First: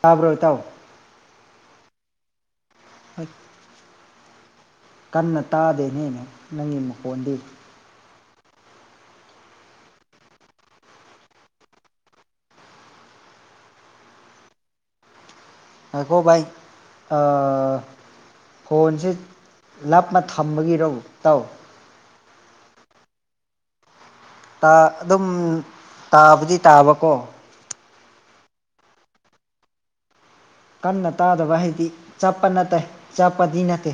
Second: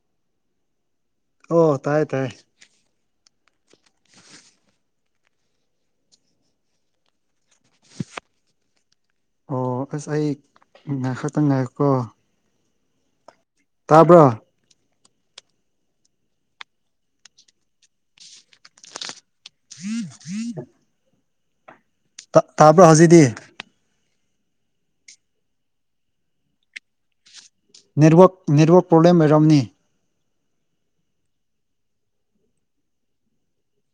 ꯇꯥꯕ꯭ꯔꯥ ꯏꯇꯥꯎ ꯑꯣ ꯇꯥꯏ ꯇꯥꯏ ꯀꯟꯅ ꯇꯥꯗꯦꯅꯦ ꯅꯪꯒꯤ ꯃꯈꯣꯟꯗꯤ ꯑꯣ ꯑꯁ ꯑꯩ ꯉꯥꯏꯍꯛꯇꯪ ꯉꯥꯏꯈꯣꯀꯣ ꯇꯥꯕ꯭ꯔꯥ ꯉꯥꯏꯈꯣ ꯕꯥꯏ ꯑꯥ ꯐꯣꯟꯁꯦ ꯂꯥꯞꯅ ꯊꯝꯕꯒꯤꯔꯣ ꯏꯇꯥꯎ ꯇꯥ ꯇꯥꯕ꯭ꯔꯣ ꯍꯧꯖꯤꯛꯗꯤ ꯇꯥ ꯑꯗꯨꯝ ꯇꯥꯕꯗꯤ ꯇꯥꯕꯀꯣ ꯅꯦꯠꯋꯥꯛ ꯅꯦꯠꯋꯥꯛ ꯄ꯭ꯔꯣꯕꯂꯦꯝ ꯑꯣꯏꯔꯝꯅꯤ ꯀꯟꯅ ꯇꯥꯗꯕ ꯍꯥꯏꯗꯤ ꯆꯞꯄ ꯅꯠꯇꯦ ꯆꯞꯄꯗꯤ ꯅꯠꯇꯦ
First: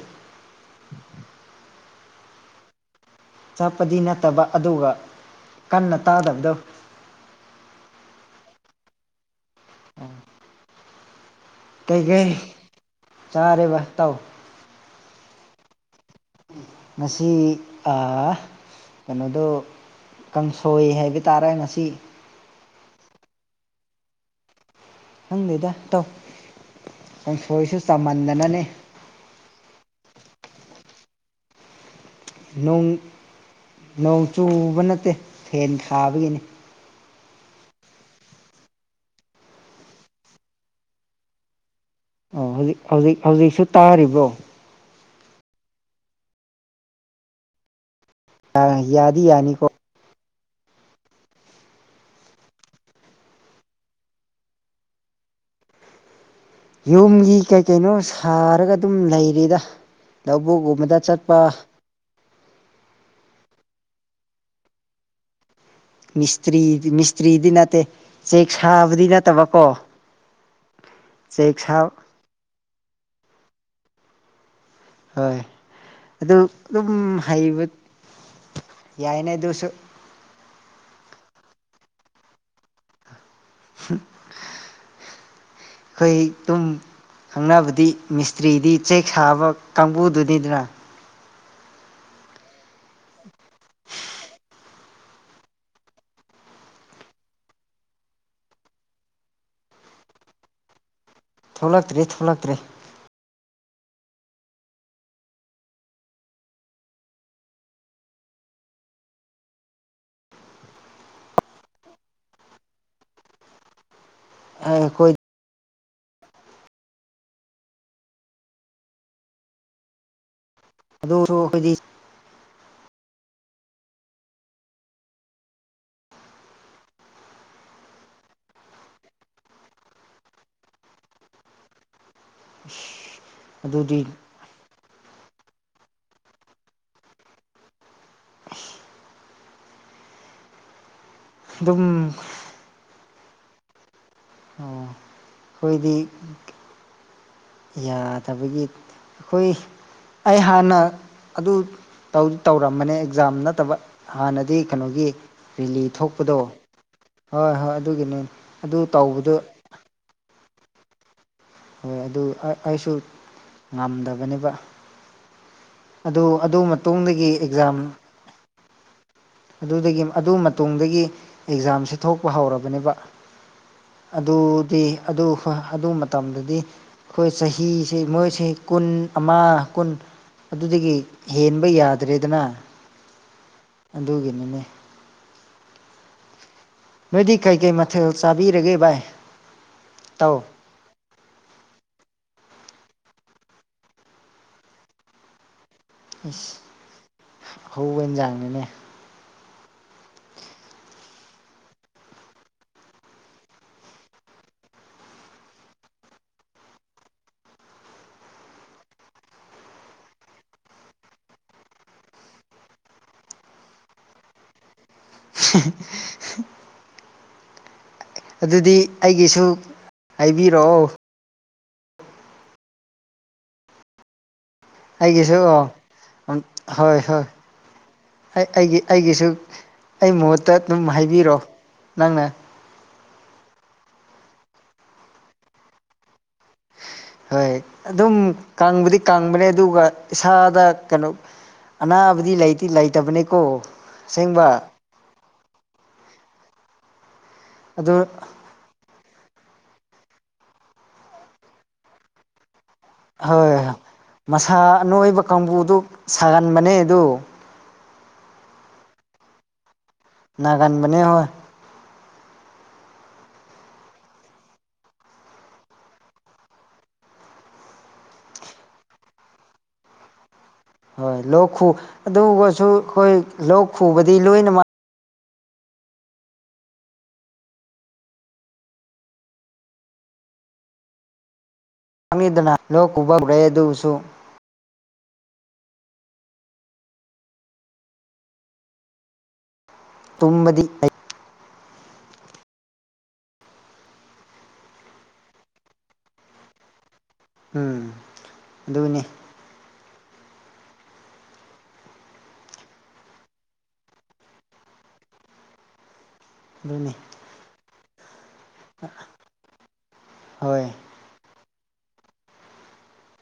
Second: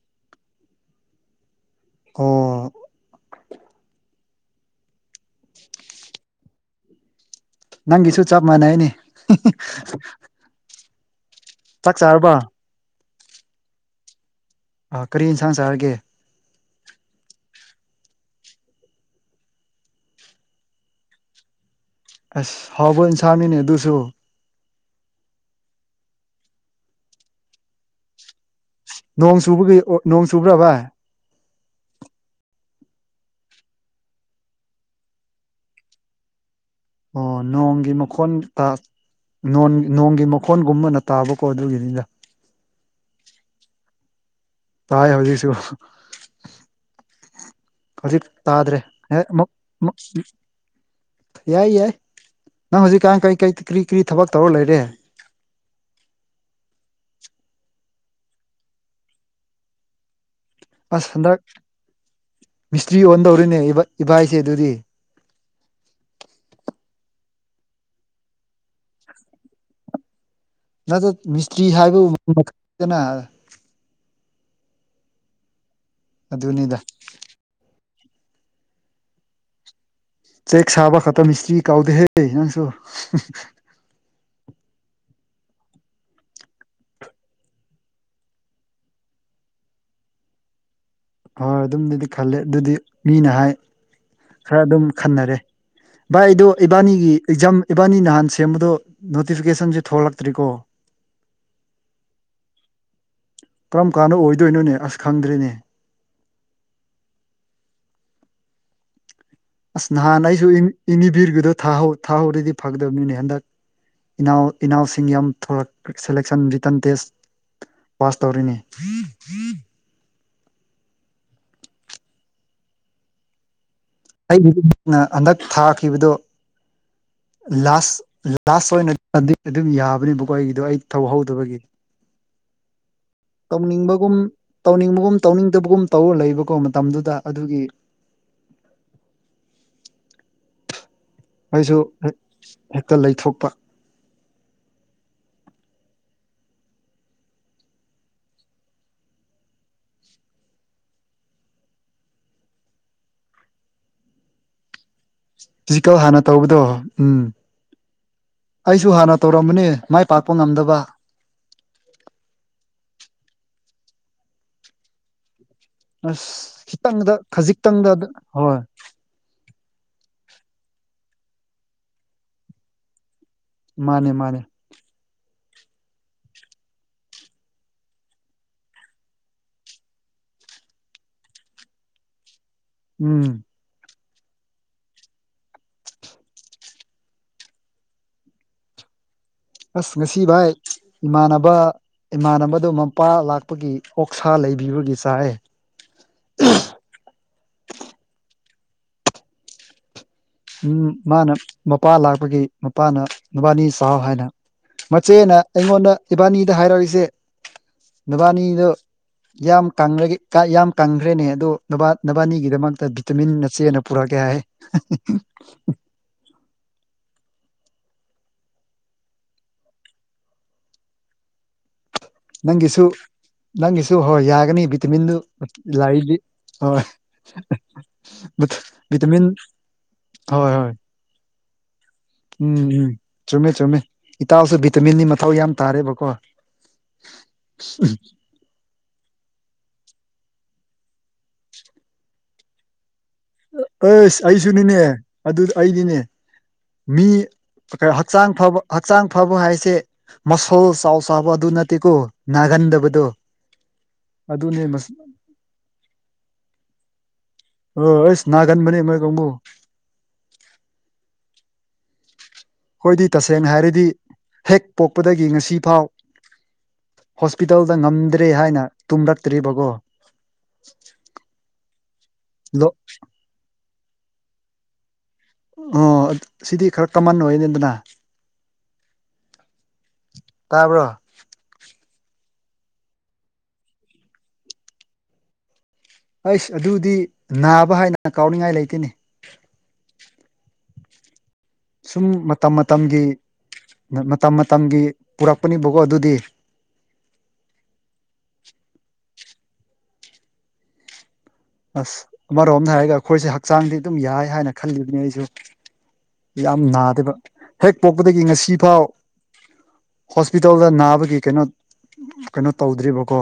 ꯑꯣ ꯆꯠꯄꯗꯤ ꯅꯠꯇꯕ ꯑꯗꯨꯒ ꯀꯟꯅ ꯇꯥꯗꯕꯗꯣ ꯅꯪꯒꯤꯁꯨ ꯆꯞ ꯃꯥꯟꯅꯩꯅꯦ ꯆꯥꯛ ꯀꯩꯒꯩ ꯆꯥꯔꯕ ꯆꯥꯔꯦꯕ ꯏꯇꯥꯎ ꯑꯥ ꯀꯔꯤ ꯑꯦꯟꯁꯥꯡ ꯆꯥꯔꯒꯦ ꯉꯁꯤ ꯑꯥ ꯀꯩꯅꯣꯗꯣ ꯀꯥꯡꯁꯣꯏ ꯍꯥꯏꯕ ꯇꯥꯔꯦ ꯉꯁꯤ ꯑꯁ ꯍꯥꯎꯕ ꯏꯟꯁꯥꯡꯅꯤꯅꯦ ꯑꯗꯨꯁꯨ ꯈꯪꯗꯦꯗ ꯏꯇꯧ ꯀꯪꯁꯣꯏꯁꯨ ꯆꯃꯟꯗꯅꯅꯦ ꯅꯣꯡ ꯆꯨꯕꯒꯤ ꯑꯣ ꯅꯣꯡ ꯆꯨꯕ꯭ꯔꯥ ꯚꯥꯏ ꯅꯣꯡ ꯅꯣꯡ ꯆꯨꯕ ꯅꯠꯇꯦ ꯐꯦꯟ ꯊꯥꯕꯒꯤꯅꯦ ꯑꯣ ꯅꯣꯡꯒꯤ ꯃꯈꯣꯟ ꯇꯥ ꯅꯣꯟ ꯅꯣꯡꯒꯤ ꯃꯈꯣꯟꯒꯨꯝꯕꯅ ꯇꯥꯕꯀꯣ ꯑꯗꯨꯒꯤꯅꯤꯗ ꯑꯣ ꯍꯧꯖꯤꯛ ꯍꯧꯖꯤꯛ ꯍꯧꯖꯤꯛꯁꯨ ꯇꯥꯔꯤꯕ꯭ꯔꯣ ꯇꯥꯏ ꯍꯧꯖꯤꯛꯁꯨ ꯍꯧꯖꯤꯛ ꯇꯥꯗ꯭ꯔꯦ ꯑꯦ ꯌꯥꯗꯤ ꯑꯃꯨꯛ ꯌꯥꯅꯤꯀꯣ ꯃꯨꯛꯃꯤ ꯌꯥꯏ ꯌꯥꯏ ꯅꯪ ꯍꯧꯖꯤꯛꯀꯥꯟ ꯀꯩꯀꯩ ꯀꯔꯤ ꯀꯔꯤ ꯊꯕꯛ ꯇꯧꯔ ꯂꯩꯔꯦ ꯌꯨꯝꯒꯤ ꯀꯩ ꯀꯩꯅꯣ ꯁꯥꯔꯒ ꯑꯗꯨꯝ ꯂꯩꯔꯤꯗ ꯂꯧꯕꯨꯛꯒꯨ ꯑꯁ ꯍꯟꯗ꯭ꯔꯛ ꯃꯤꯁꯇ꯭ꯔꯤ ꯑꯣꯟꯗꯧꯔꯦꯅꯦ ꯏꯕ ꯏꯚꯥꯏꯁꯦ ꯑꯗꯨꯗꯤ ꯃꯤꯁꯇ꯭ꯔꯤ ꯃꯤꯁꯇ꯭ꯔꯤꯗꯤ ꯅꯠꯇꯦ ꯆꯦꯛ ꯁꯥꯕꯗꯤ ꯅꯠꯇꯕꯀꯣ ꯅꯗꯣ ꯆꯦꯛ ꯃꯤꯁꯇ꯭ꯔꯤ ꯁꯥꯕ ꯍꯥꯏꯕꯕꯨ [unintelligible] ꯗꯅꯥ ꯍꯣꯏ ꯑꯗꯨ ꯑꯗꯨꯅꯤꯗ ꯑꯗꯨꯝ ꯍꯩꯕ ꯌꯥꯏꯅꯦ ꯑꯗꯨꯁꯨ ꯆꯦꯛ ꯁꯥꯕ ꯈꯛꯇ ꯃꯤꯁꯇ꯭ꯔꯤ ꯀꯎꯗꯦꯍꯦ ꯅꯪꯁꯨ ꯍꯣꯏ ꯇꯨꯝ ꯈꯪꯅꯕꯗꯤ ꯃꯤꯁꯇ꯭ꯔꯤꯗꯤ ꯆꯦꯛ ꯁꯥꯕ ꯀꯥꯡꯕꯨꯗꯨꯅꯤꯗꯅ ꯍꯣꯏ ꯑꯗꯨꯝꯗꯗꯤ ꯈꯜꯂꯦ ꯑꯗꯨꯗꯤ ꯃꯤꯅ ꯍꯥꯏ ꯈꯔ ꯑꯗꯨꯝ ꯈꯟꯅꯔꯦ ꯚꯥꯏ ꯑꯩꯗꯣ ꯏꯕꯥꯅꯤꯒꯤ ꯑꯦꯛꯖꯥꯝ ꯏꯕꯥꯅꯤ ꯅꯍꯥꯟ ꯁꯦꯝꯕꯗꯣ ꯅꯣꯇꯤꯐꯤꯀꯦꯁꯟꯁꯨ ꯊꯣꯛꯂꯛꯇ꯭ꯔꯤꯀꯣ ꯊꯣꯛꯂꯛꯇ꯭ꯔꯤ ꯊꯣꯛꯂꯛꯇ꯭ꯔꯤ ꯀꯔꯝ ꯀꯥꯟꯗ ꯑꯣꯏꯗꯣꯏꯅꯣꯅꯦ ꯑꯁ ꯈꯪꯗ꯭ꯔꯦꯅꯦ ꯑꯁ ꯅꯍꯥꯟ ꯑꯩꯁꯨ ꯏꯅꯤ ꯏꯅꯤꯕꯤꯔꯒꯤꯗꯣ ꯊꯥꯍꯧ ꯊꯥꯍꯧꯔꯗꯤ ꯐꯒꯗꯕꯅꯤꯅꯦ ꯍꯟꯗꯛ ꯏꯅꯥꯎ ꯏꯅꯥꯎꯁꯤꯡ ꯑꯩꯈꯣꯏ ꯌꯥꯝ ꯊꯣꯔꯛ ꯈꯦ ꯁꯦꯂꯦꯛꯁꯟ ꯔꯤꯇꯟ ꯇꯦꯁ ꯄꯥꯁ ꯇꯧꯔꯦꯅꯦ ꯑꯗꯣ ꯗꯣ ꯈꯣꯏꯗꯤ ꯑꯩꯕꯨꯗꯤ ꯅ ꯍꯟꯗꯛ ꯊꯥꯈꯤꯕꯗꯣ ꯂꯥꯁ ꯂꯥꯁ ꯑꯣꯏꯅ ꯑꯗꯨꯏ ꯑꯗꯨꯝ ꯌꯥꯕꯅꯦꯕꯀꯣ ꯑꯩꯒꯤꯗꯣ ꯑꯩ ꯇꯧꯍꯧꯗꯕꯒꯤ ꯑꯗꯨꯗꯤ ꯇꯧꯅꯤꯡꯕꯒꯨꯝ ꯇꯧꯅꯤꯡꯕꯒꯨꯝ ꯇꯧꯅꯤꯡꯗꯕꯒꯨꯝ ꯇꯧꯔ ꯂꯩꯕꯀꯣ ꯃꯇꯝꯗꯨꯗ ꯑꯗꯨꯒꯤ ꯑꯩꯁꯨ ꯑꯗꯨꯝ ꯍꯦ ꯍꯦꯛꯇ ꯂꯩꯊꯣꯛꯄ ꯑꯣ ꯑꯩꯈꯣꯏꯗꯤ ꯌꯥꯗꯕꯒꯤ ꯈꯣꯏ ꯑꯩ ꯍꯥꯟꯅ ꯑꯗꯨ ꯇꯧ ꯇꯧꯔꯝꯕꯅꯦ ꯑꯦꯛꯖꯥꯝ ꯅꯠꯇꯕ ꯍꯥꯟꯅꯗꯤ ꯀꯅꯣꯒꯤ ꯐꯤꯖꯤꯀꯦꯜ ꯍꯥꯟꯅ ꯇꯧꯕꯗꯣ ꯎꯝ ꯍꯣꯏ ꯍꯣꯏ ꯑꯗꯨꯒꯤꯅꯦ ꯑꯗꯨ ꯑꯩꯁꯨ ꯍꯥꯟꯅ ꯇꯧꯕꯗꯨ ꯇꯧꯔꯝꯕꯅꯦ ꯃꯥꯏ ꯄꯥꯛꯄ ꯉꯝꯗꯕ ꯑꯣ ꯑꯗꯨ ꯑ ꯑꯩꯁꯨ ꯉꯝꯗꯕꯅꯦꯕ ꯑꯗꯨ ꯑꯗꯨ ꯑꯁ ꯈꯤꯇꯪꯗ ꯃꯇꯨꯡꯗꯒꯤ ꯑꯦꯛꯖꯥꯝ ꯈꯖꯤꯛꯇꯪꯗ ꯍꯣꯏ ꯑꯗꯨꯗꯒꯤ ꯑꯗꯨ ꯃꯇꯨꯡꯗꯒꯤ ꯑꯦꯛꯖꯥꯝꯁꯦ ꯊꯣꯛꯄ ꯍꯧꯔꯕꯅꯦꯕ ꯃꯥꯅꯦ ꯃꯥꯅꯦ ꯑꯗꯨꯗꯤ ꯑꯗꯨ ꯑꯗꯨ ꯃꯇꯝꯗꯗꯤ ꯈꯣꯏ ꯆꯍꯤꯁꯦ ꯃꯣꯏꯁꯦ ꯀꯨꯟ ꯑꯃ ꯀꯨꯟ ꯑꯗꯨꯗꯒꯤ ꯍꯦꯟꯕ ꯌꯥꯗ꯭ꯔꯦꯗꯅꯥ ꯎꯝ ꯑꯗꯨꯒꯤꯅꯤꯅꯦ ꯅꯣꯏꯗꯤ ꯀꯩꯀꯩ ꯃꯊꯦꯜ ꯆꯥꯕꯤꯔꯒꯦ ꯚꯥꯏ ꯑꯁ ꯉꯁꯤ ꯏꯇꯥꯎ ꯚꯥꯏ ꯏꯃꯥꯟꯅꯕ ꯏꯃꯥꯟꯅꯕꯗꯣ ꯃꯄꯥ ꯂꯥꯛꯄꯒꯤ ꯑꯣꯛꯁꯥ ꯂꯩꯕꯤꯕꯒꯤ ꯆꯥꯏ ꯑꯩꯁ ꯑꯍꯧꯕ ꯑꯦꯟꯖꯥꯡꯅꯤꯅꯦ ꯎꯝ ꯃꯥꯅ ꯃꯄꯥ ꯂꯥꯛꯄꯒꯤ ꯃꯄꯥꯅ ꯅꯕꯥꯅꯤ ꯆꯥꯎ ꯍꯥꯏꯅ ꯃꯆꯦꯅ ꯑꯩꯉꯣꯟꯗ ꯏꯕꯥꯅꯤꯗ ꯍꯥꯏꯔꯛꯪꯖꯦ ꯅꯕꯥꯅꯤꯗꯨ ꯌꯥꯝ ꯀꯪꯔꯒꯦ ꯀꯥ ꯌꯥꯝ ꯀꯪꯈ꯭ꯔꯦꯅꯦ ꯑꯗꯣ ꯅꯕꯥ ꯅꯕꯥꯅꯤꯒꯤꯗꯃꯛꯇ ꯚꯤꯇꯃꯤꯟ ꯅꯆꯦꯅ ꯄꯨꯔꯛꯑꯒꯦ ꯍꯥꯏ [unintelligible] ꯑꯗꯨꯗꯤ ꯑꯩꯒꯤꯁꯨ ꯍꯥꯏꯕꯤꯔꯛꯑꯣ ꯅꯪꯒꯤꯁꯨ ꯅꯪꯒꯤꯁꯨ ꯍꯣꯏ ꯌꯥꯒꯅꯤ ꯚꯤꯠ ꯕꯤꯇꯃꯤꯟꯗꯨ ꯑꯩꯒꯤꯁꯨ ꯂꯥꯔꯤꯗꯤ ꯍꯣꯏ ꯑꯩ ꯑꯩꯒꯤ ꯚꯤꯇꯃꯤꯟ ꯑꯩꯒꯤꯁꯨ ꯑꯩ ꯃꯍꯨꯠꯇ ꯑꯗꯨꯝ ꯍꯥꯏꯕꯤꯔꯣ ꯅꯪꯅ ꯎꯝ ꯎꯝ ꯆꯨꯝꯃꯦ ꯆꯨꯝꯃꯦ ꯏꯇꯥꯎꯁꯨ ꯚꯤꯇꯃꯤꯟꯗꯤ ꯃꯊꯧ ꯌꯥꯝ ꯇꯥꯔꯦꯕꯀꯣ ꯍꯣꯏ ꯑꯗꯨꯝ ꯀꯪꯕꯗꯤ ꯀꯪꯕꯅꯦ ꯑꯗꯨꯒ ꯏꯁꯥꯗ ꯀꯅꯣ ꯑꯅꯥꯕꯗꯤ ꯂꯩꯇꯤ ꯂꯩꯇꯕꯅꯦ ꯑꯩꯁ ꯑꯩꯁꯨꯅꯤꯅꯦ ꯑꯗꯨ ꯑꯩꯅꯤꯅꯦ ꯃꯤ ꯀ ꯑꯗꯨ ꯍꯛꯆꯥꯡ ꯐꯕ ꯍꯛꯆꯥꯡ ꯐꯕ ꯍꯥꯏꯁꯦ ꯃꯁꯜ ꯆꯥꯎ ꯆꯥꯕ ꯑꯗꯨ ꯅꯠꯇꯦꯀꯣ ꯅꯥꯒꯟꯗꯕꯗꯣ ꯍꯣꯏ ꯃꯁꯥ ꯑꯗꯨꯅꯦ ꯑꯅꯣꯏꯕ ꯀꯥꯡꯕꯨꯗꯨ ꯁꯥꯒꯟꯕꯅꯦ ꯑꯗꯨ ꯑꯣ ꯑꯩꯁ ꯅꯥꯒꯟꯕꯅꯦ ꯃꯣꯏ ꯀꯥꯡꯕꯨ ꯅꯥꯒꯟꯕꯅꯦ ꯍꯣꯏ ꯈꯣꯏꯗꯤ ꯇꯁꯦꯡꯅ ꯍꯥꯏꯔꯗꯤ ꯍꯦꯛ ꯄꯣꯛꯄꯗꯒꯤ ꯉꯁꯤ ꯐꯥꯎ ꯍꯣꯁꯄꯤꯇꯜꯗ ꯉꯝꯗ꯭ꯔꯤ ꯍꯥꯏꯅ ꯇꯨꯝꯔꯛꯇ꯭ꯔꯤꯕꯒꯣ ꯍꯣꯏ ꯂꯣꯛ ꯈꯨ ꯑꯗꯨꯒꯁꯨ ꯂꯣ ꯈꯣꯏ ꯂꯣꯛ ꯈꯨꯕꯗꯤ ꯂꯣꯏꯅꯃꯛ ꯑꯣ ꯁꯤꯗꯤ ꯈꯔ ꯀꯃꯟ ꯑꯣꯏꯔꯦꯗꯅ ꯇꯥꯕ꯭ꯔꯣ [unintelligible] ꯂꯣꯛ ꯈꯨꯕ ꯍꯞꯔꯦ ꯑꯗꯨꯕꯨꯁꯨ ꯑꯩꯁ ꯑꯗꯨꯗꯤ ꯅꯥꯕ ꯍꯥꯏꯅ ꯀꯥꯎꯅꯤꯡꯉꯥꯏ ꯂꯩꯇꯦꯅꯦ ꯇꯨꯝꯕꯗꯤ ꯐꯩ ꯁꯨꯝ ꯃꯇꯝ ꯃꯇꯝꯒꯤ ꯃꯇꯝ ꯃꯇꯝꯒꯤ ꯄꯨꯔꯛꯄꯅꯤꯕꯀꯣ ꯑꯗꯨꯗꯤ ꯎꯝ ꯑꯗꯨꯅꯦ ꯑꯁ ꯑꯃꯔꯣꯝꯗ ꯍꯥꯏꯔꯒ ꯑꯩꯈꯣꯏꯁꯦ ꯍꯛꯆꯥꯡꯗꯤ ꯑꯗꯨꯝ ꯌꯥꯏ ꯍꯥꯏꯅ ꯈꯜꯂꯤꯕꯅꯤ ꯑꯩꯁꯨ ꯌꯥꯝ ꯑꯗꯨꯅꯤ ꯅꯥꯗꯦꯕ ꯍꯦꯛ ꯄꯣꯛꯄꯗꯒꯤ ꯉꯁꯤ ꯐꯥꯎ ꯍꯣꯏ ꯍꯣꯁꯄꯤꯇꯥꯜꯗ ꯅꯥꯕꯒꯤ ꯀꯩꯅꯣ ꯀꯩꯅꯣ ꯇꯧꯗ꯭ꯔꯤꯕꯀꯣ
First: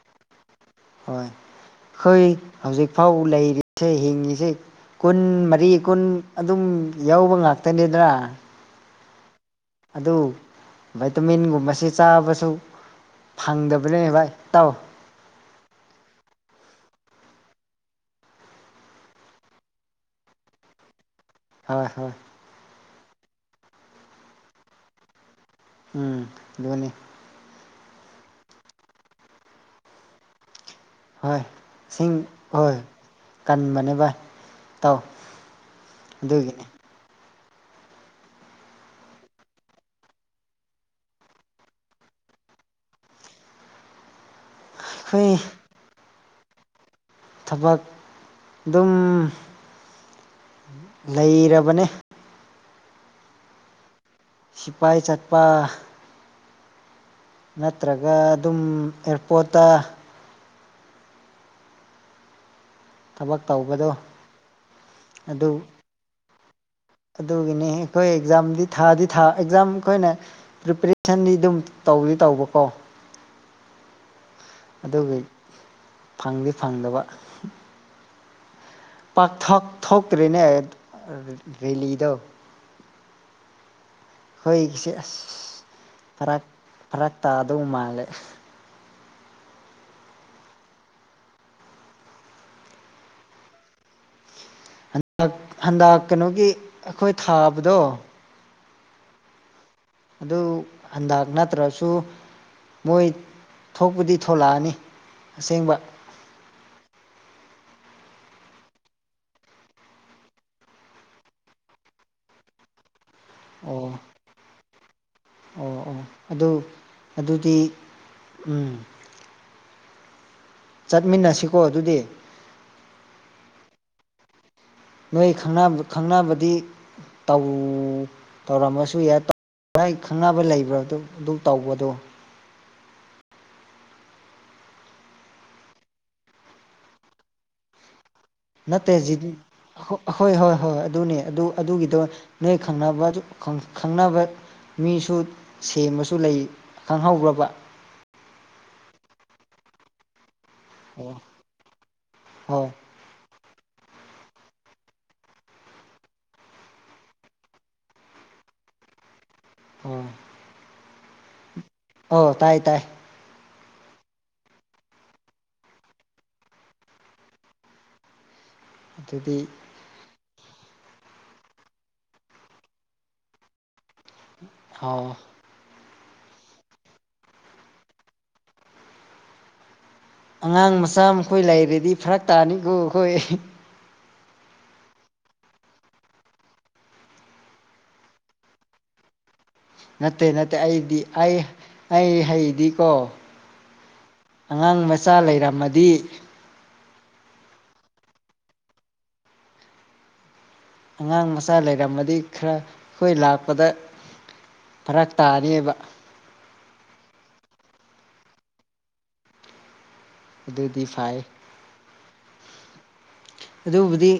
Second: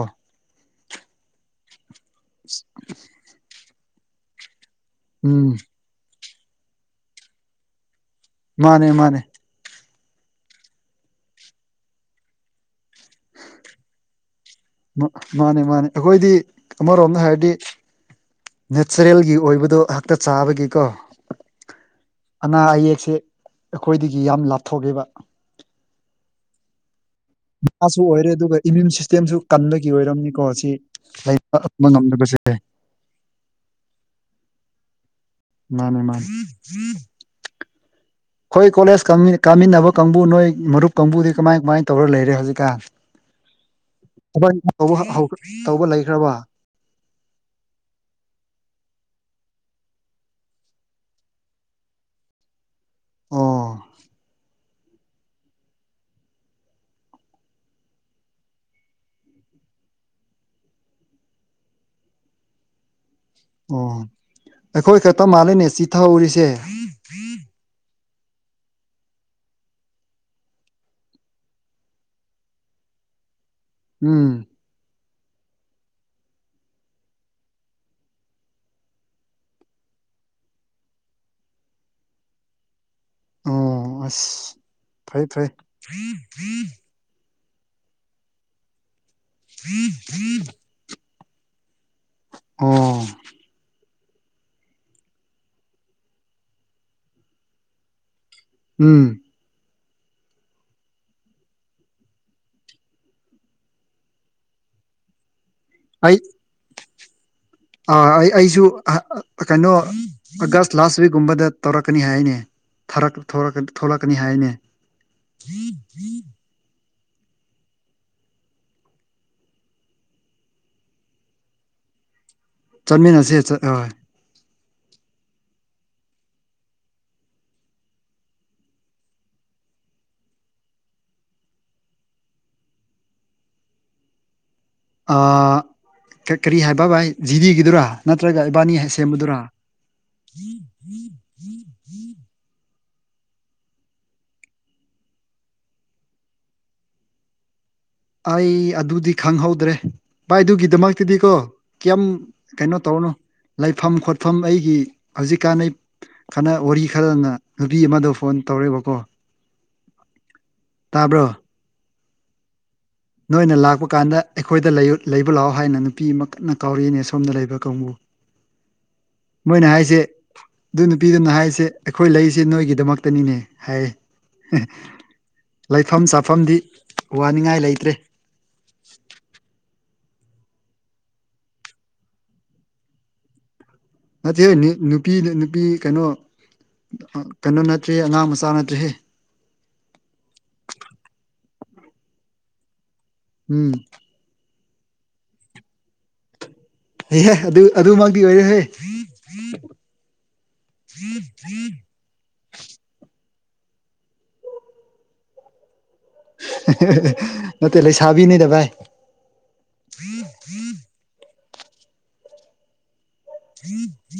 ꯈꯣꯏ ꯍꯧꯖꯤꯛꯐꯥꯎ ꯂꯩꯔꯤꯁꯦ ꯍꯤꯡꯉꯤꯁꯦ ꯀꯨꯟ ꯎꯝ ꯃꯔꯤ ꯀꯨꯟ ꯑꯗꯨꯝ ꯌꯧꯕ ꯉꯥꯛꯇꯅꯤꯗꯅꯥ ꯃꯥꯅꯦ ꯃꯥꯅꯦ ꯑꯗꯨ ꯚꯥꯏꯇꯃꯤꯟꯒꯨꯝꯕꯁꯤ ꯆꯥꯕꯁꯨ ꯐꯪꯗꯕꯅꯦꯕ ꯏꯇꯥꯎ ꯃ ꯃꯥꯅꯦ ꯃꯥꯅꯦ ꯑꯩꯈꯣꯏꯗꯤ ꯑꯃꯔꯣꯝꯗ ꯍꯥꯏꯔꯗꯤ ꯅꯦꯆꯔꯦꯜꯒꯤ ꯑꯣꯏꯕꯗꯣ ꯍꯥꯛꯇ ꯆꯥꯕꯒꯤꯀꯣ ꯍꯣꯏ ꯍꯣꯏ ꯑꯅꯥ ꯑꯌꯦꯛꯁꯦ ꯑꯈꯣꯏꯗꯒꯤ ꯌꯥꯝ ꯂꯥꯞꯊꯣꯛꯑꯦꯕ ꯎꯝ ꯑꯗꯨꯅꯤ ꯅꯨꯄꯥꯁꯨ ꯑꯣꯏꯔꯦ ꯗꯨꯒ ꯏꯃ꯭ꯌꯨꯟ ꯁꯤꯁꯇꯦꯝꯁꯨ ꯀꯟꯕꯒꯤ ꯑꯣꯏꯔꯝꯅꯤꯀꯣ ꯁꯤ ꯍꯣꯏ [unintelligible] ꯉꯝꯗꯕꯁꯦ ꯀꯟꯕꯅꯦꯕ ꯏꯇꯥꯎ ꯃꯥꯅꯦ ꯃꯥꯅꯦ ꯑꯗꯨꯒꯤꯅꯤ ꯈꯣꯏ ꯀꯣꯂꯦꯖ ꯀꯥꯃꯤꯟ ꯀꯥꯃꯤꯟꯅꯕ ꯀꯥꯡꯕꯨ ꯅꯣꯏ ꯃꯔꯨꯞ ꯀꯥꯡꯕꯨꯗꯤ ꯀꯃꯥꯏ ꯀꯃꯥꯏꯅ ꯇꯧꯔ ꯂꯩꯔꯦ ꯍꯧꯖꯤꯛꯀꯥꯟ [unintelligible] ꯍꯧ ꯑꯩꯈꯣꯏ ꯇꯧꯕ ꯂꯩꯈ꯭ꯔꯕ ꯊꯕꯛ ꯗꯨꯝ ꯂꯩꯔꯕꯅꯦ ꯑꯣ ꯁꯤꯄꯥꯏ ꯆꯠꯄ ꯅꯠꯇ꯭ꯔꯒ ꯑꯗꯨꯝ ꯑꯦꯌꯔꯄꯣꯠꯇ ꯊꯕꯛ ꯇꯧꯕꯗꯣ ꯑꯣ ꯑꯈꯣꯏ ꯈꯠꯇ ꯃꯥꯜꯂꯦꯅꯦ ꯆꯤꯠꯊꯍꯧꯔꯤꯁꯦ ꯑꯗꯨꯒꯤꯅꯦ ꯑꯩꯈꯣꯏ ꯑꯦꯛꯖꯥꯝꯗꯤ ꯊꯥꯗꯤ ꯊꯥ ꯑꯦꯛꯖꯥꯝ ꯑꯈꯣꯏꯅ ꯄ꯭ꯔꯤꯄꯦꯔꯦꯁꯟꯗꯤ ꯗꯨꯝ ꯇꯧꯗꯤ ꯇꯧꯕꯀꯣ ꯎꯝ ꯑꯗꯨꯒꯤ ꯐꯪꯗꯤ ꯐꯪꯗꯕ ꯄꯥꯛꯊꯣꯛ ꯊꯣꯛꯇ꯭ꯔꯦꯅꯦ ꯔꯦꯂꯤꯗꯣ ꯑꯣ ꯑꯁ ꯑꯩꯈꯣꯏꯒꯤꯁꯦ ꯐꯩ ꯐꯩ ꯐꯥꯔꯛ ꯇꯥꯗꯧ ꯃꯥꯜꯂꯦ [unintelligible] ꯑꯣ ꯍꯟꯗꯛ ꯍꯟꯗꯛ ꯀꯩꯅꯣꯒꯤ ꯑꯈꯣꯏ ꯊꯥꯕꯗꯣ ꯎꯝ ꯑꯗꯨ ꯍꯥꯟꯗꯛ ꯅꯠꯇ꯭ꯔꯁꯨ ꯃꯣꯏ ꯊꯣꯛꯄꯨꯗꯤ ꯊꯣꯛꯂꯛꯑꯅꯤ ꯑꯁꯦꯡꯕ ꯑꯩꯠ ꯑꯥ ꯑꯩ ꯑꯩꯖꯨ ꯍ ꯀꯩꯅꯣ ꯑꯥꯒꯁ ꯂꯥꯁ ꯋꯤꯛꯀꯨꯝꯕꯗ ꯇꯧꯔꯛꯀꯅꯤ ꯍꯥꯏꯅꯦ ꯊꯣꯔꯛ ꯊꯣꯛꯂꯛ ꯑꯣ ꯊꯣꯛꯂꯛꯀꯅꯤ ꯍꯥꯏꯅꯦ ꯑꯣ ꯑꯣ ꯑꯗꯨ ꯑꯗꯨꯗꯤ ꯎꯝ ꯆꯠꯃꯤꯟꯅꯁꯤꯀꯣ ꯑꯗꯨꯗꯤ ꯆꯠꯃꯤꯟꯅꯁꯦ ꯆꯠ ꯍꯣꯏ ꯅꯣꯏ ꯈꯪꯅꯕ ꯈꯪꯅꯕꯗꯤ ꯇꯧ ꯇꯧꯔꯝꯃꯁꯨ ꯌꯥꯏ ꯕꯥꯏ ꯈꯪꯅꯕ ꯂꯩꯕ꯭ꯔꯥ ꯑꯗꯨ ꯑꯗꯨ ꯇꯧꯕꯗꯣ ꯑꯥ ꯀꯔꯤ ꯍꯥꯏꯕ ꯚꯥꯏ ꯖꯤꯗꯤꯒꯤꯗꯨꯔꯥ ꯅꯠꯇ꯭ꯔꯒ ꯏꯕꯥꯅꯤ ꯅꯠꯇꯦ ꯖꯤꯗꯤ ꯁꯦꯝꯕꯗꯨꯔꯥ ꯑꯍꯣꯏ ꯍꯣꯏ ꯍꯣꯏ ꯑꯗꯨꯅꯦ ꯑꯗꯨ ꯑꯗꯨꯒꯤꯗꯣ ꯅꯣꯏ ꯈꯪꯅꯕ ꯑꯗꯨ ꯈꯪꯅꯕ ꯃꯤꯁꯨ ꯁꯦꯝꯕꯁꯨ ꯂꯩ ꯈꯪꯍꯧꯕ꯭ꯔꯕ ꯑꯩ ꯑꯗꯨꯗꯤ ꯈꯪꯍꯧꯗ꯭ꯔꯦ ꯚꯥꯏꯗꯨꯒꯤꯗꯤ ꯑꯣ ꯗꯨꯃꯛꯇꯤꯗꯤꯀꯣ ꯀꯌꯥꯝ ꯍꯣꯏ ꯀꯩꯅꯣ ꯇꯧꯔꯨꯅꯣ ꯂꯩꯐꯝ ꯈꯣꯠꯐꯝ ꯑꯩꯒꯤ ꯍꯧꯖꯤꯛꯀꯥꯟ ꯑꯩ ꯈꯅ ꯋꯥꯔꯤ ꯈꯔꯅ ꯅꯨꯄꯤ ꯑꯃꯗꯣ ꯐꯣꯟ ꯇꯧꯔꯦꯕꯀꯣ ꯎꯝ ꯇꯥꯕ꯭ꯔꯣ ꯑꯣ ꯇꯥꯏ ꯇꯥꯏ ꯅꯣꯏꯅ ꯂꯥꯛꯄ ꯀꯥꯟꯗ ꯑꯩꯈꯣꯏꯗ ꯂꯩꯕ ꯂꯥꯛꯑꯣ ꯍꯥꯏꯅ ꯅꯨꯄꯤ ꯑꯃ ꯀꯟꯅ ꯀꯥꯎꯔꯛꯏꯅꯦ ꯁꯣꯝꯗ ꯂꯩꯕ ꯀꯥꯡꯕꯨ ꯑꯗꯨꯗꯤ ꯃꯣꯏꯅ ꯍꯥꯏꯁꯦ ꯑꯗꯨ ꯅꯨꯄꯤꯗꯨꯅ ꯍꯥꯏꯔꯤꯁꯦ ꯑꯩꯈꯣꯏ ꯂꯩꯔꯤꯁꯦ ꯅꯣꯏꯒꯤꯗꯃꯛꯇꯅꯤꯅꯦ ꯍꯥꯏꯌꯦ ꯎꯝ ꯑꯣ ꯂꯩꯐꯝ ꯆꯥꯐꯝꯗꯤ ꯋꯥꯅꯤꯡꯉꯥꯏ ꯂꯩ ꯇ꯭ꯔꯦ ꯑꯉꯥꯡ ꯃꯆꯥ ꯃꯈꯣꯏ ꯂꯩꯔꯗꯤ ꯐꯔꯛ ꯇꯥꯅꯤꯈꯣ ꯑꯩꯈꯣꯏ ꯅꯠꯇꯦꯍꯦ ꯅꯨꯄꯤ ꯅꯨꯄꯤ ꯀꯩꯅꯣ ꯀꯩꯅꯣ ꯅꯠꯇ꯭ꯔꯦ ꯑꯉꯥꯡ ꯃꯆꯥ ꯅꯠꯇ꯭ꯔꯦꯍꯦ ꯅꯠꯇꯦ ꯅꯠꯇꯦ ꯑꯩꯗꯤ ꯑꯩ ꯑꯩ ꯍꯩꯗꯤꯀꯣ ꯎꯝ ꯑꯉꯥꯡ ꯃꯆꯥ ꯂꯩꯔꯝꯃꯗꯤ ꯑꯦꯍꯦ ꯑꯗꯨ ꯑꯗꯨꯃꯛꯇꯤ ꯑꯣꯏꯗꯦ ꯍꯦ ꯑꯉꯥꯡ ꯃꯆꯥ ꯂꯩꯔꯝꯃꯗꯤ ꯈꯔ ꯑꯩꯈꯣꯏ ꯂꯥꯛꯄꯗ ꯐꯔꯛ ꯇꯥꯅꯤꯌꯦꯕ ꯅꯠꯇꯦ ꯂꯩꯁꯥꯕꯤꯅꯤꯗ ꯚꯥꯏ ꯑꯗꯨꯗꯤ ꯐꯩ ꯑꯗꯨꯕꯨꯗꯤ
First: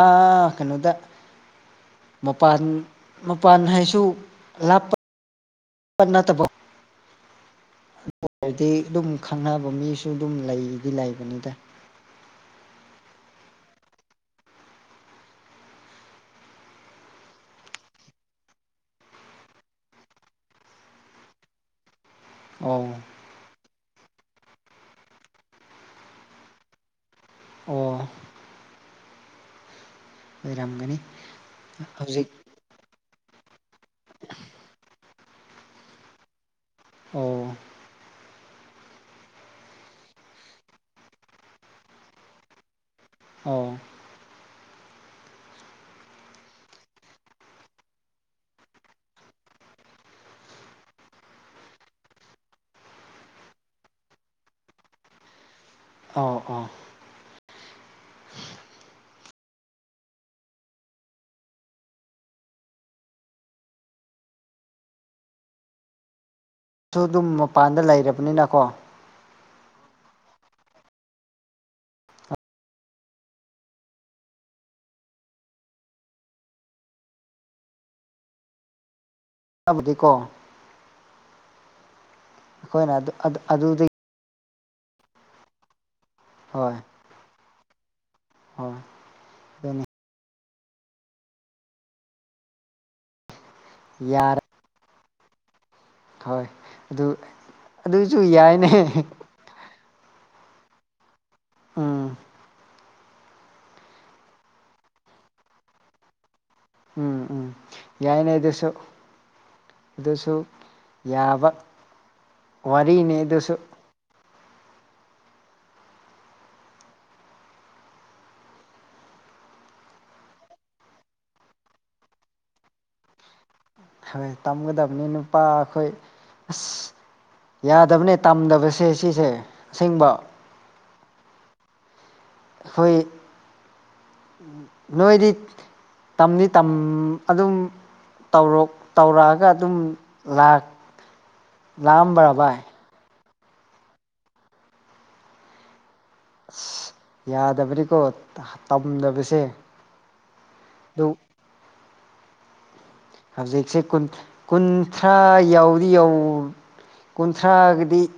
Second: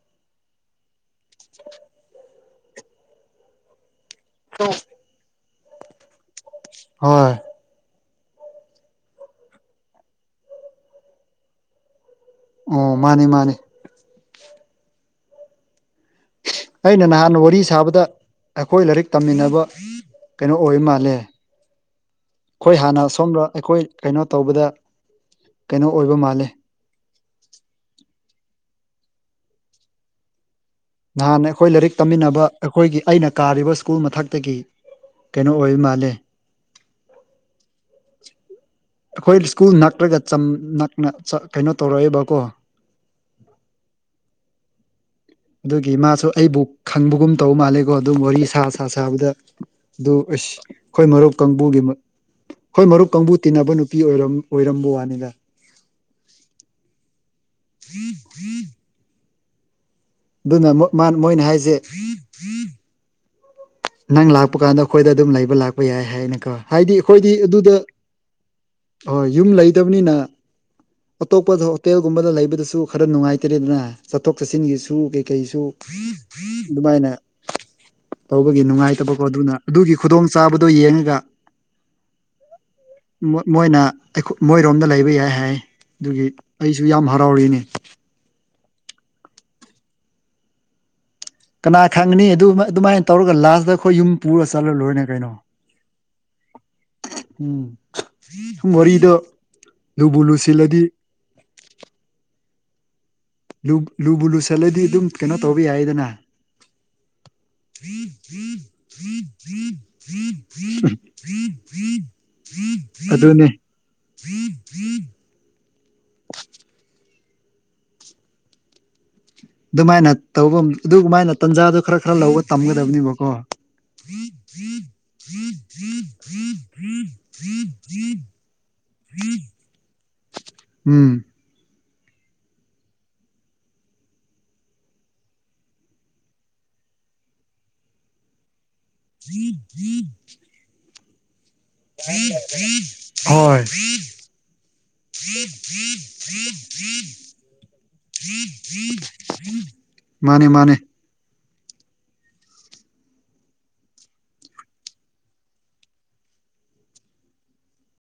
ꯑꯥ ꯀꯩꯅꯣꯗ ꯃꯄꯥꯟ ꯃꯄꯥꯟ ꯍꯥꯏꯁꯨ ꯂꯥꯞꯄ ꯅꯠꯇꯕ ꯍꯣꯏ ꯑꯣꯏꯔꯗꯤ ꯑꯗꯨꯝ ꯈꯪꯅꯕ ꯃꯤꯁꯨ ꯑꯗꯨꯝ ꯂꯩꯗꯤ ꯂꯩꯕꯅꯤꯗ ꯑꯣ ꯃꯥꯅꯦ ꯃꯥꯅꯦ ꯑꯩꯅ ꯅꯍꯥꯟꯅ ꯋꯥꯔꯤ ꯁꯥꯕꯗ ꯑꯩꯈꯣꯏ ꯂꯥꯏꯔꯤꯛ ꯇꯝꯃꯤꯟꯅꯕ ꯀꯩꯅꯣ ꯑꯣꯢꯕ ꯃꯥꯜꯂꯦ ꯑꯩꯈꯣꯏ ꯑꯣ ꯍꯥꯟꯅ ꯁꯣꯝꯗ ꯑꯩꯈꯣꯏ ꯀꯩꯅꯣ ꯇꯧꯕꯗ ꯀꯩꯅꯣ ꯑꯣꯏꯕ ꯃꯥꯜꯂꯦ ꯑꯣ ꯑꯣꯏꯔꯝꯒꯅꯤ ꯅꯍꯥꯟꯅ ꯑꯩꯈꯣꯏ ꯂꯥꯏꯔꯤꯛ ꯇꯝꯃꯤꯟꯅꯕ ꯑꯩꯈꯣꯏꯒꯤ ꯑꯩꯅ ꯀꯥꯔꯤꯕ ꯁ꯭ꯀꯨꯜ ꯃꯊꯛꯇꯒꯤ ꯀꯩꯅꯣ ꯑꯣꯏꯕ ꯃꯥꯜꯂꯦ ꯑꯣ ꯑꯩꯈꯣꯏ ꯁ꯭ꯀꯨꯜ ꯅꯛꯔꯒ ꯆꯝ ꯅꯛꯅ ꯆꯥ ꯀꯩꯅꯣ ꯇꯧꯔꯛꯑꯦꯕꯀꯣ ꯑꯣ [inaudible] ꯑꯗꯨꯒꯤ ꯃꯥꯁꯨ ꯑꯩꯕꯨ ꯈꯪꯕꯒꯨꯝ ꯇꯧ ꯃꯥꯜꯂꯦꯀꯣ ꯑꯗꯨꯝ ꯋꯥꯔꯤ ꯁꯥ ꯁꯥ ꯁꯥꯕꯗ ꯑꯗꯨ ꯑꯁ ꯑꯈꯣꯏ ꯃꯔꯨꯞ ꯀꯥꯡꯕꯨꯒꯤ ꯑꯈꯣꯏ ꯃꯔꯨꯞ ꯀꯥꯡꯕꯨ ꯇꯤꯟꯅꯕ ꯅꯨꯄꯤ ꯑꯣꯏꯔꯝ ꯑꯣꯏꯔꯝꯕ ꯋꯥꯅꯤꯗ ꯑꯥꯎ ꯑꯥ [inaudible] ꯑꯗꯨꯅ ꯃꯨꯛ ꯃꯥ ꯃꯣꯏꯅ ꯍꯥꯏꯖꯦ ꯅꯪ ꯂꯥꯛꯄ ꯀꯥꯟꯗ ꯑꯈꯣꯏꯗ ꯑꯗꯨꯝ ꯂꯩꯕ ꯂꯥꯛꯄ ꯌꯥꯏ ꯍꯥꯏꯌꯦꯅꯦ ꯀꯣ ꯇꯨ ꯗꯨꯝ ꯃꯄꯥꯟꯗ ꯂꯩꯔꯕꯅꯤꯅꯀꯣ ꯑꯣꯏ ꯌꯨꯝ ꯂꯩꯇꯝꯅꯤꯅ ꯑꯇꯣꯞꯄꯗ ꯍꯣꯇꯦꯜꯒꯨꯝꯕꯗ ꯂꯩꯕꯗꯁꯨ ꯈꯔ ꯅꯨꯡꯉꯥꯏꯇ꯭ꯔꯦꯗꯅ ꯆꯠꯊꯣꯛ ꯆꯠꯁꯤꯟꯒꯤꯁꯨ ꯀꯩ ꯀꯩꯁꯨ ꯗꯨꯃꯥꯏꯅ ꯇꯧꯕꯒꯤ ꯅꯨꯡꯉꯥꯏꯇꯕꯀꯣ ꯑꯗꯨꯅ ꯑꯗꯨꯒꯤ ꯈꯨꯗꯣꯡ ꯕꯨꯗꯤꯀꯣ ꯆꯥꯕꯗꯣ ꯌꯦꯡꯉꯒ ꯑꯩꯈꯣꯏꯅ ꯃꯣꯏꯅ ꯑꯗꯨꯗꯒꯤ ꯑꯩꯈꯣꯏ ꯃꯣꯏꯔꯣꯝꯗ ꯂꯩꯕ ꯌꯥꯏ ꯍꯥꯏ ꯑꯗꯨꯒꯤ ꯍꯣꯏ ꯑꯩꯁꯨ ꯌꯥꯝ ꯍꯔꯥꯎꯔꯤꯅꯦ ꯍꯣꯏ ꯑꯗꯨꯅꯤ ꯀꯅꯥ ꯈꯪꯒꯅꯤ ꯑꯗꯨ ꯑꯗꯨꯃꯥꯏꯅ ꯇꯧꯔꯒ ꯂꯥꯁꯇ ꯑꯈꯣꯏ ꯌꯨꯝ ꯌꯥꯔꯦ ꯄꯨꯔ ꯆꯠꯂ ꯂꯣꯏꯔꯦ ꯀꯩꯅꯣ ꯍꯣꯏ ꯑꯗꯨ ꯎꯝ ꯑꯗꯨꯁꯨ ꯁꯨꯝ ꯌꯥꯏꯅꯦ ꯋꯥꯔꯤꯗꯣ ꯂꯨꯕꯨ ꯂꯨꯁꯤꯜꯂꯗꯤ ꯑ ꯂꯨꯕ ꯂꯨꯕꯨ ꯂꯨꯁꯜꯂꯗꯤ ꯗꯨꯝ ꯀꯩꯅꯣ ꯇꯧꯕ ꯌꯥꯏꯗꯅ ꯎꯝ ꯎꯝ ꯌꯥꯏꯅꯦ ꯑꯗꯨꯁꯨ ꯑꯗꯨꯁꯨ ꯌꯥꯕ ꯋꯥꯔꯤꯅꯤ ꯑꯗꯨꯅꯦ ꯑꯗꯨꯁꯨ ꯗꯨꯃꯥꯏꯅ ꯇꯧꯕ ꯑꯗꯨꯃꯥꯏꯅ ꯇꯟꯖꯥꯗꯨ ꯈꯔ ꯈꯔ ꯂꯧꯕ ꯇꯝꯒꯗꯕꯅꯦꯕꯀꯣ ꯍꯣꯏ ꯇꯝꯒꯗꯕꯅꯦ ꯅꯨꯄꯥ ꯑꯈꯣꯏ ꯑꯁ ꯌꯥꯗꯕꯅꯦ ꯇꯝꯗꯕꯁꯦ ꯁꯤꯁꯦ ꯑꯁꯦꯡꯕ ꯎꯝ ꯍꯨꯏ ꯅꯣꯏꯗꯤ ꯇꯝꯗꯤ ꯇꯝ ꯑꯗꯨꯝ ꯇꯧꯔꯣ ꯇꯧꯔꯑꯒ ꯑꯗꯨꯝ ꯂꯥ ꯍꯣꯏ ꯌꯥꯗꯕꯅꯤꯀꯣ ꯃꯥꯟꯅꯦ ꯃꯥꯟꯅꯦ ꯗꯨ ꯍꯧꯖꯤꯛꯁꯦ ꯀꯨꯟ ꯀꯨꯟꯊ꯭ꯔꯥ ꯌꯧꯗꯤ ꯌꯧ ꯀꯨꯟꯊ꯭ꯔꯥꯒꯗꯤ